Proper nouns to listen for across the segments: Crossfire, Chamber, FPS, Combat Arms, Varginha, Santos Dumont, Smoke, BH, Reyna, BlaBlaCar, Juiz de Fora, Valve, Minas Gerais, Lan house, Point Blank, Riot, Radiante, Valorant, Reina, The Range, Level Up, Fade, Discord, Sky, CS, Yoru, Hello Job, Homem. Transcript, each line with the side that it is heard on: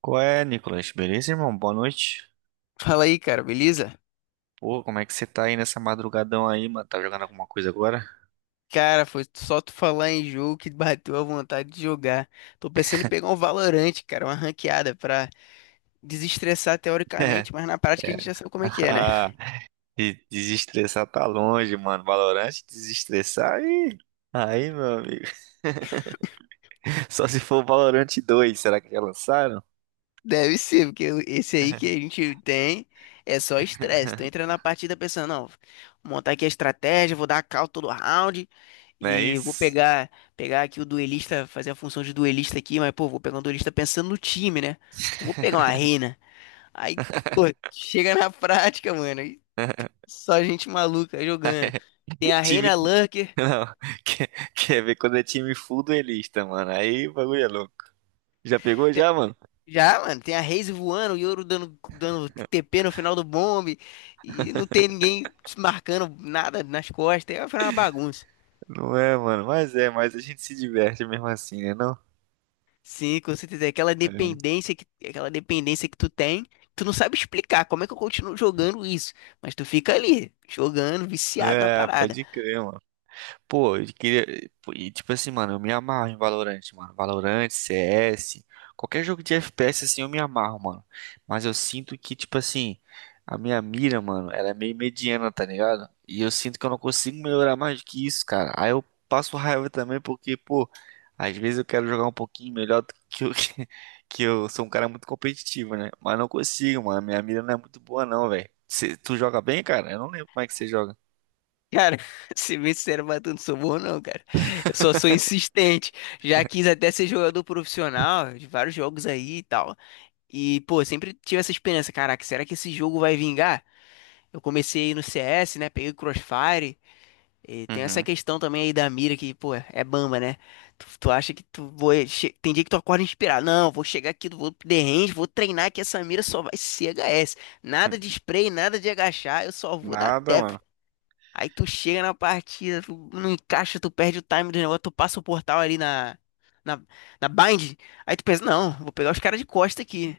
right: Qual é, Nicolas? Beleza, irmão? Boa noite.
left: Fala aí, cara, beleza?
right: Pô, como é que você tá aí nessa madrugadão aí, mano? Tá jogando alguma coisa agora?
left: Cara, foi só tu falar em jogo que bateu a vontade de jogar. Tô pensando em pegar um Valorante, cara, uma ranqueada pra desestressar teoricamente, mas na prática a
right: É.
left: gente já sabe como é que é, né?
right: Ah, e desestressar tá longe, mano. Valorant, desestressar aí. Aí, meu amigo. Só se for Valorant dois, será que já lançaram?
left: Deve ser, porque esse aí que a gente tem é só estresse. Tu entra na partida pensando, não, vou montar aqui a estratégia, vou dar a call todo round
right: Não é
left: e vou
right: isso?
left: pegar aqui o duelista, fazer a função de duelista aqui, mas pô, vou pegar um duelista pensando no time, né? Não vou pegar uma reina. Aí, pô, chega na prática, mano, e só gente maluca jogando. Tem a
right: Time.
left: Reina Lurker,
right: Não. Quer, quer ver quando é time full duelista, mano? Aí o bagulho é louco. Já pegou
left: te-
right: já, mano?
left: já, mano, tem a Raze voando, o Yoru dando TP no final do bombe, e não tem ninguém marcando nada nas costas, é uma bagunça.
right: Não é, mano. Mas é, mas a gente se diverte mesmo assim, né, não?
left: Sim, com certeza, é aquela
right: É.
left: dependência que tu tem, tu não sabe explicar como é que eu continuo jogando isso, mas tu fica ali, jogando, viciado na
right: É,
left: parada.
right: pode crer, mano. Pô, eu queria. Pô, e tipo assim, mano, eu me amarro em Valorant, mano. Valorant, CS, qualquer jogo de FPS assim eu me amarro, mano. Mas eu sinto que, tipo assim, a minha mira, mano, ela é meio mediana, tá ligado? E eu sinto que eu não consigo melhorar mais do que isso, cara. Aí eu passo raiva também porque, pô, às vezes eu quero jogar um pouquinho melhor do que eu, que eu sou um cara muito competitivo, né? Mas não consigo, mano. Minha mira não é muito boa, não, velho. Tu joga bem, cara? Eu não lembro como é que você joga.
left: Cara, se bem sincero, mas eu não sou bom não, cara. Eu só sou insistente. Já quis até ser jogador profissional de vários jogos aí e tal. E, pô, sempre tive essa esperança, caraca, será que esse jogo vai vingar? Eu comecei no CS, né? Peguei o Crossfire. E tem essa
right: Uhum.
left: questão também aí da mira que, pô, é bamba, né? Tu acha que tu vai... Tem dia que tu acorda inspirado. Não, vou chegar aqui, vou pro The Range, vou treinar que essa mira só vai ser H S. Nada de spray, nada de agachar, eu só vou dar
right: Nada,
left: tap.
right: mano.
left: Aí tu chega na partida, tu não encaixa, tu perde o time do negócio, tu passa o portal ali na, na bind. Aí tu pensa, não, vou pegar os caras de costa aqui.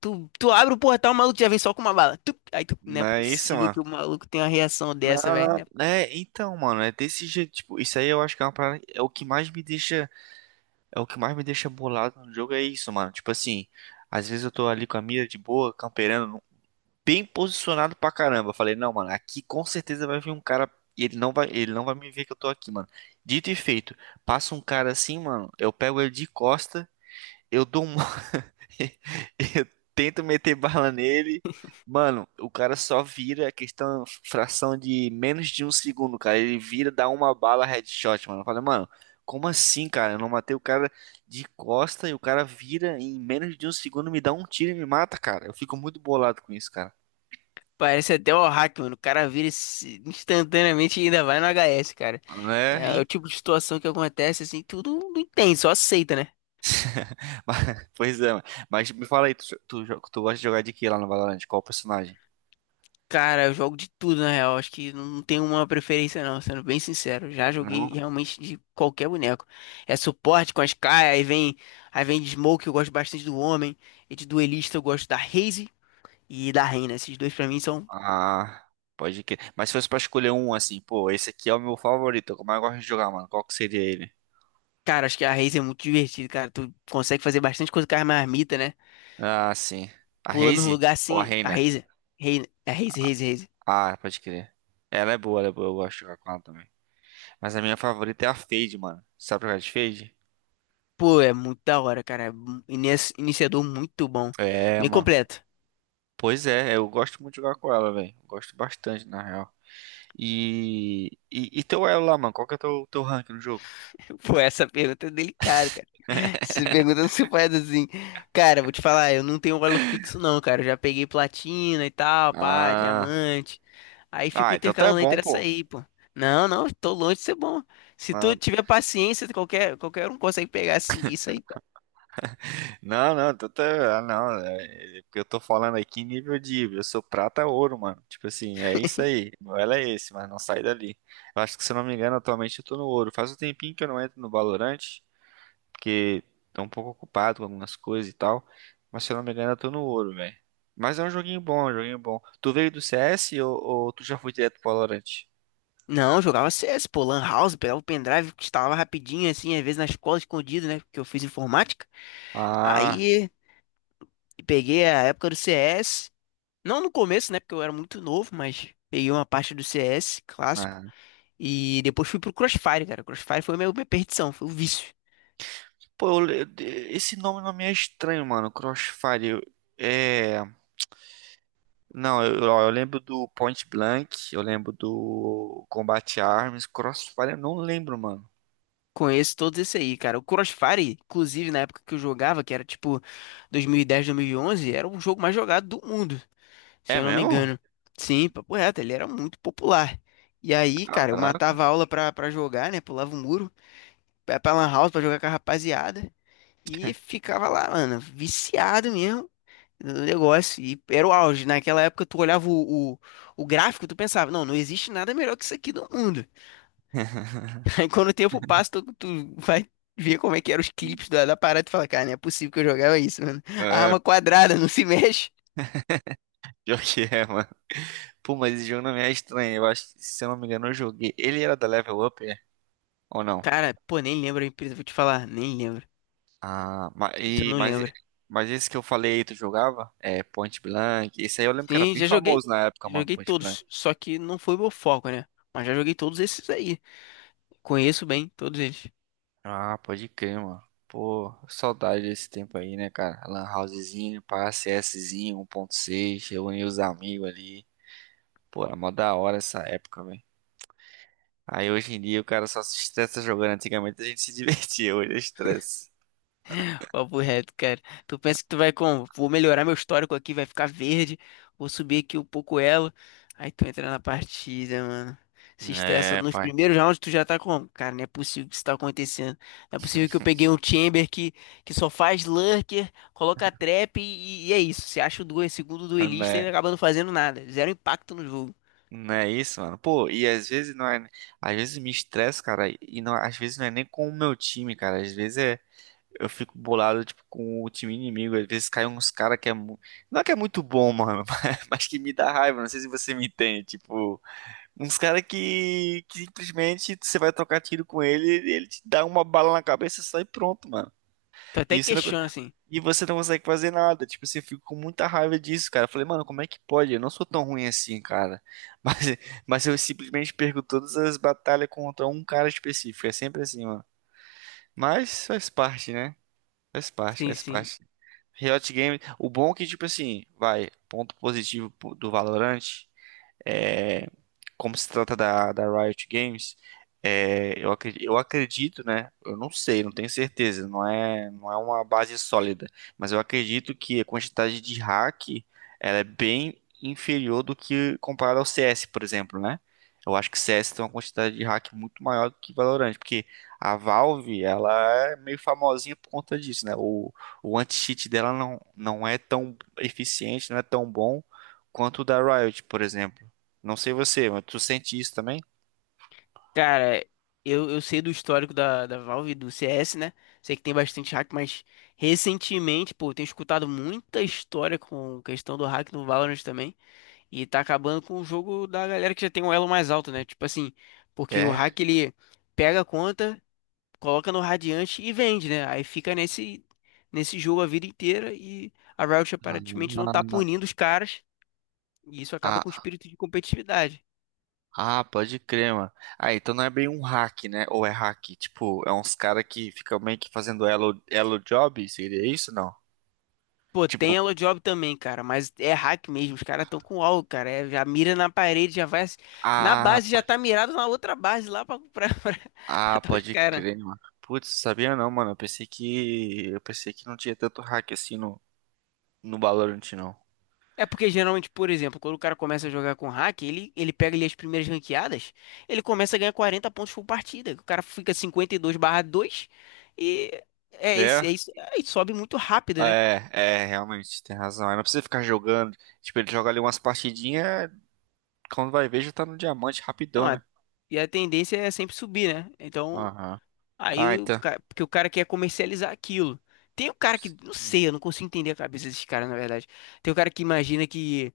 left: Tu abre o portal, o maluco já vem só com uma bala. Tup! Aí tu, não
right: Não
left: é
right: é isso,
left: possível
right: mano.
left: que o maluco tenha uma reação dessa, velho,
right: Não,
left: né?
right: é, então, mano, é desse jeito, tipo, isso aí eu acho que é uma parada, é o que mais me deixa, é o que mais me deixa bolado no jogo, é isso, mano. Tipo assim, às vezes eu tô ali com a mira de boa, camperando, bem posicionado pra caramba. Eu falei, não, mano, aqui com certeza vai vir um cara e ele não vai me ver que eu tô aqui, mano. Dito e feito, passa um cara assim, mano, eu pego ele de costa, eu dou um eu tento meter bala nele. Mano, o cara só vira questão, fração de menos de um segundo, cara. Ele vira, dá uma bala headshot, mano. Eu falei, mano, como assim, cara? Eu não matei o cara de costa e o cara vira em menos de um segundo, me dá um tiro e me mata, cara. Eu fico muito bolado com isso, cara.
left: Parece até o hack, mano. O cara vira instantaneamente e ainda vai no HS, cara.
right: Né?
left: É, é o
right: Hein?
left: tipo de situação que acontece, assim, tu não entende, só aceita, né?
right: Pois é, mano. Mas me fala aí, tu gosta de jogar de que lá no Valorant? Qual personagem?
left: Cara, eu jogo de tudo, na real. Acho que não tem uma preferência, não, sendo bem sincero. Já joguei
right: Não?
left: realmente de qualquer boneco. É suporte com a Sky, aí vem de Smoke, eu gosto bastante do Homem. E de duelista eu gosto da Raze e da Reyna. Esses dois pra mim são.
right: Ah, pode que. Mas se fosse pra escolher um assim, pô, esse aqui é o meu favorito, como eu gosto de jogar, mano. Qual que seria ele?
left: Cara, acho que a Raze é muito divertida, cara. Tu consegue fazer bastante coisa com a marmita, né?
right: Ah, sim. A
left: Pula num
right: Raze
left: lugar
right: ou a
left: assim. A
right: Reina?
left: Raze. É Raze, Raze, Raze.
right: Ah, pode crer. Ela é boa, eu gosto de jogar com ela também. Mas a minha favorita é a Fade, mano. Sabe jogar de Fade?
left: Pô, é muito da hora, cara. É um iniciador muito bom.
right: É,
left: Bem
right: mano.
left: completo.
right: Pois é, eu gosto muito de jogar com ela, velho. Gosto bastante, na real. E teu elo lá, mano? Qual que é teu rank no jogo?
left: Pô, essa pergunta é delicada, cara. Se perguntando se faz assim. Cara, vou te falar, eu não tenho valor fixo, não, cara. Eu já peguei platina e tal, pá,
right: Ah.
left: diamante. Aí fico
right: Ah, então tu é
left: intercalando
right: bom,
left: entre essa
right: pô.
left: aí, pô. Não, não, tô longe de ser bom. Se
right: Ah.
left: tu tiver paciência, qualquer um consegue pegar assim, isso aí, cara.
right: Não, não, tô, tô- ah, não, é, é porque eu tô falando aqui em nível de, eu sou prata ouro, mano. Tipo assim, é isso aí. Meu elo é esse, mas não sai dali. Eu acho que se eu não me engano, atualmente eu tô no ouro. Faz um tempinho que eu não entro no Valorant, porque tô um pouco ocupado com algumas coisas e tal. Mas se eu não me engano, eu tô no ouro, velho. Mas é um joguinho bom, é um joguinho bom. Tu veio do CS ou tu já foi direto pro Valorant?
left: Não, eu jogava CS, pô, Lan House, pegava o pendrive, instalava rapidinho, assim, às vezes na escola escondido, né? Porque eu fiz informática.
right: Ah,
left: Aí peguei a época do CS. Não no começo, né? Porque eu era muito novo, mas peguei uma parte do CS clássico.
right: ah.
left: E depois fui pro Crossfire, cara. Crossfire foi minha perdição, foi o vício.
right: Pô, esse nome não me é estranho, mano. É. Não, eu, ó, eu lembro do Point Blank, eu lembro do Combat Arms, Crossfire, eu não lembro, mano.
left: Conheço todos esse aí, cara. O Crossfire, inclusive na época que eu jogava, que era tipo 2010, 2011, era o jogo mais jogado do mundo, se
right: É
left: eu não me
right: mesmo?
left: engano. Sim, papo reto, ele era muito popular. E aí, cara, eu
right: Caraca.
left: matava a aula pra jogar, né? Pulava o muro, ia pra Lan House pra jogar com a rapaziada. E ficava lá, mano, viciado mesmo no negócio. E era o auge, né? Naquela época, tu olhava o gráfico, tu pensava, não, não existe nada melhor que isso aqui no mundo. Aí quando o tempo passa, tu vai ver como é que eram os clipes da parada e tu fala, cara, não é possível que eu jogava isso, mano. A
right: É,
left: arma quadrada, não se mexe.
right: pior que é, mano. Pô, mas esse jogo não me é estranho. Eu acho que, se eu não me engano, eu joguei. Ele era da Level Up, é? Ou não?
left: Cara, pô, nem lembro a empresa, vou te falar, nem lembro.
right: Ah, ma-
left: Isso eu
right: e-
left: não
right: mas,
left: lembro.
right: esse que eu falei, tu jogava? É, Point Blank. Esse aí eu lembro que era
left: Sim,
right: bem
left: já joguei,
right: famoso na época, mano,
left: joguei
right: Point Blank.
left: todos, só que não foi meu foco, né? Mas já joguei todos esses aí. Conheço bem todos eles.
right: Ah, pode crer, mano. Pô, saudade desse tempo aí, né, cara? Lan housezinho, pá, CSzinho, 1.6, reunir os amigos ali. Pô, era mó da hora essa época, velho. Aí hoje em dia o cara só se estressa jogando. Antigamente a gente se divertia, hoje é estresse.
left: Papo reto, cara. Tu pensa que tu vai como? Vou melhorar meu histórico aqui, vai ficar verde. Vou subir aqui um pouco elo. Aí tu entra na partida, mano. Se estressa
right: É,
left: nos
right: pai.
left: primeiros rounds, tu já tá como? Cara, não é possível que isso tá acontecendo. Não é possível que eu peguei um Chamber que só faz lurker, coloca trap e é isso. Você acha o duel, segundo
right: Não
left: duelista
right: é,
left: e acaba não fazendo nada. Zero impacto no jogo.
right: não é isso, mano. Pô, e às vezes não é. Às vezes me estresso, cara, e não, às vezes não é nem com o meu time, cara. Às vezes é. Eu fico bolado, tipo, com o time inimigo. Às vezes caem uns cara que é. Mu- Não é que é muito bom, mano, mas que me dá raiva. Não sei se você me entende. Tipo, uns cara que simplesmente você vai trocar tiro com ele, ele te dá uma bala na cabeça e sai pronto, mano.
left: Tu até
right: E você não,
left: questiona, assim.
right: e você não consegue fazer nada. Tipo, assim, eu fico com muita raiva disso, cara. Eu falei, mano, como é que pode? Eu não sou tão ruim assim, cara. Mas, mas eu simplesmente perco todas as batalhas contra um cara específico. É sempre assim, mano. Mas faz parte, né? Faz parte,
left: Sim,
right: faz
left: sim.
right: parte. Riot Games, o bom é que, tipo assim, vai, ponto positivo do Valorant, é, como se trata da Riot Games, é, né? Eu não sei, não tenho certeza, não é uma base sólida, mas eu acredito que a quantidade de hack ela é bem inferior do que comparado ao CS, por exemplo, né? Eu acho que CS tem uma quantidade de hack muito maior do que Valorant, porque a Valve, ela é meio famosinha por conta disso, né? O anti-cheat dela não é tão eficiente, não é tão bom quanto o da Riot, por exemplo. Não sei você, mas tu sente isso também?
left: Cara, eu sei do histórico da Valve e do CS, né? Sei que tem bastante hack, mas recentemente, pô, eu tenho escutado muita história com questão do hack no Valorant também. E tá acabando com o jogo da galera que já tem um elo mais alto, né? Tipo assim, porque o
right: É.
left: hack ele pega a conta, coloca no Radiante e vende, né? Aí fica nesse jogo a vida inteira e a Riot
right: Ah,
left: aparentemente não tá punindo os caras. E isso acaba com o
right: ah,
left: espírito de competitividade.
right: pode crer, mano. Ah, então não é bem um hack, né? Ou é hack? Tipo, é uns cara que ficam meio que fazendo elo, elo job? Seria isso, não?
left: Pô, tem Hello Job também, cara, mas é hack mesmo, os caras estão com algo, cara, é, já mira na parede, já vai, na
right: Ah,
left: base já
right: pode.
left: tá mirado na outra base lá pra
right: Ah,
left: matar os
right: pode
left: caras.
right: crer, mano. Putz, sabia não, mano. Eu pensei que. Eu pensei que não tinha tanto hack assim no, no Valorant, não.
left: É porque geralmente, por exemplo, quando o cara começa a jogar com hack, ele pega ali as primeiras ranqueadas, ele começa a ganhar 40 pontos por partida, o cara fica 52/2 e é isso,
right: É?
left: é isso, aí sobe muito rápido, né?
right: É, realmente, tem razão. Aí não precisa ficar jogando. Tipo, ele joga ali umas partidinhas, quando vai ver, já tá no diamante
left: Então,
right: rapidão, né?
left: e a tendência é sempre subir, né? Então,
right: Aham. Ai,
left: aí,
right: tá.
left: porque o cara quer comercializar aquilo. Tem o cara que, não sei, eu não consigo entender a cabeça desses caras, na verdade. Tem o cara que imagina que,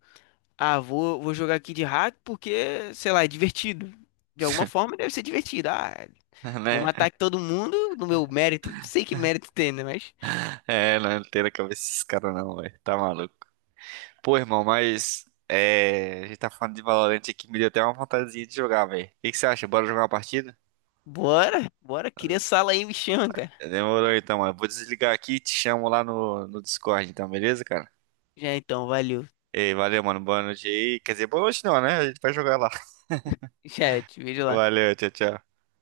left: ah, vou jogar aqui de hack porque, sei lá, é divertido. De alguma forma deve ser divertido. Ah, vou
right: Né?
left: matar aqui todo mundo no meu mérito. Não sei que mérito tem, né? Mas
right: É, não tem na cabeça esses caras não, velho. Tá maluco. Pô, irmão, mas. É. A gente tá falando de Valorant aqui, me deu até uma vontadezinha de jogar, velho. O que que você acha? Bora jogar uma partida?
left: bora, cria sala aí, me chama, cara.
right: Demorou então, mano. Vou desligar aqui e te chamo lá no Discord, então, beleza, cara?
left: Já então, valeu.
right: Ei, valeu, mano. Boa noite aí. Quer dizer, boa noite não, né? A gente vai jogar lá.
left: Já, te vejo lá.
right: Valeu, tchau, tchau.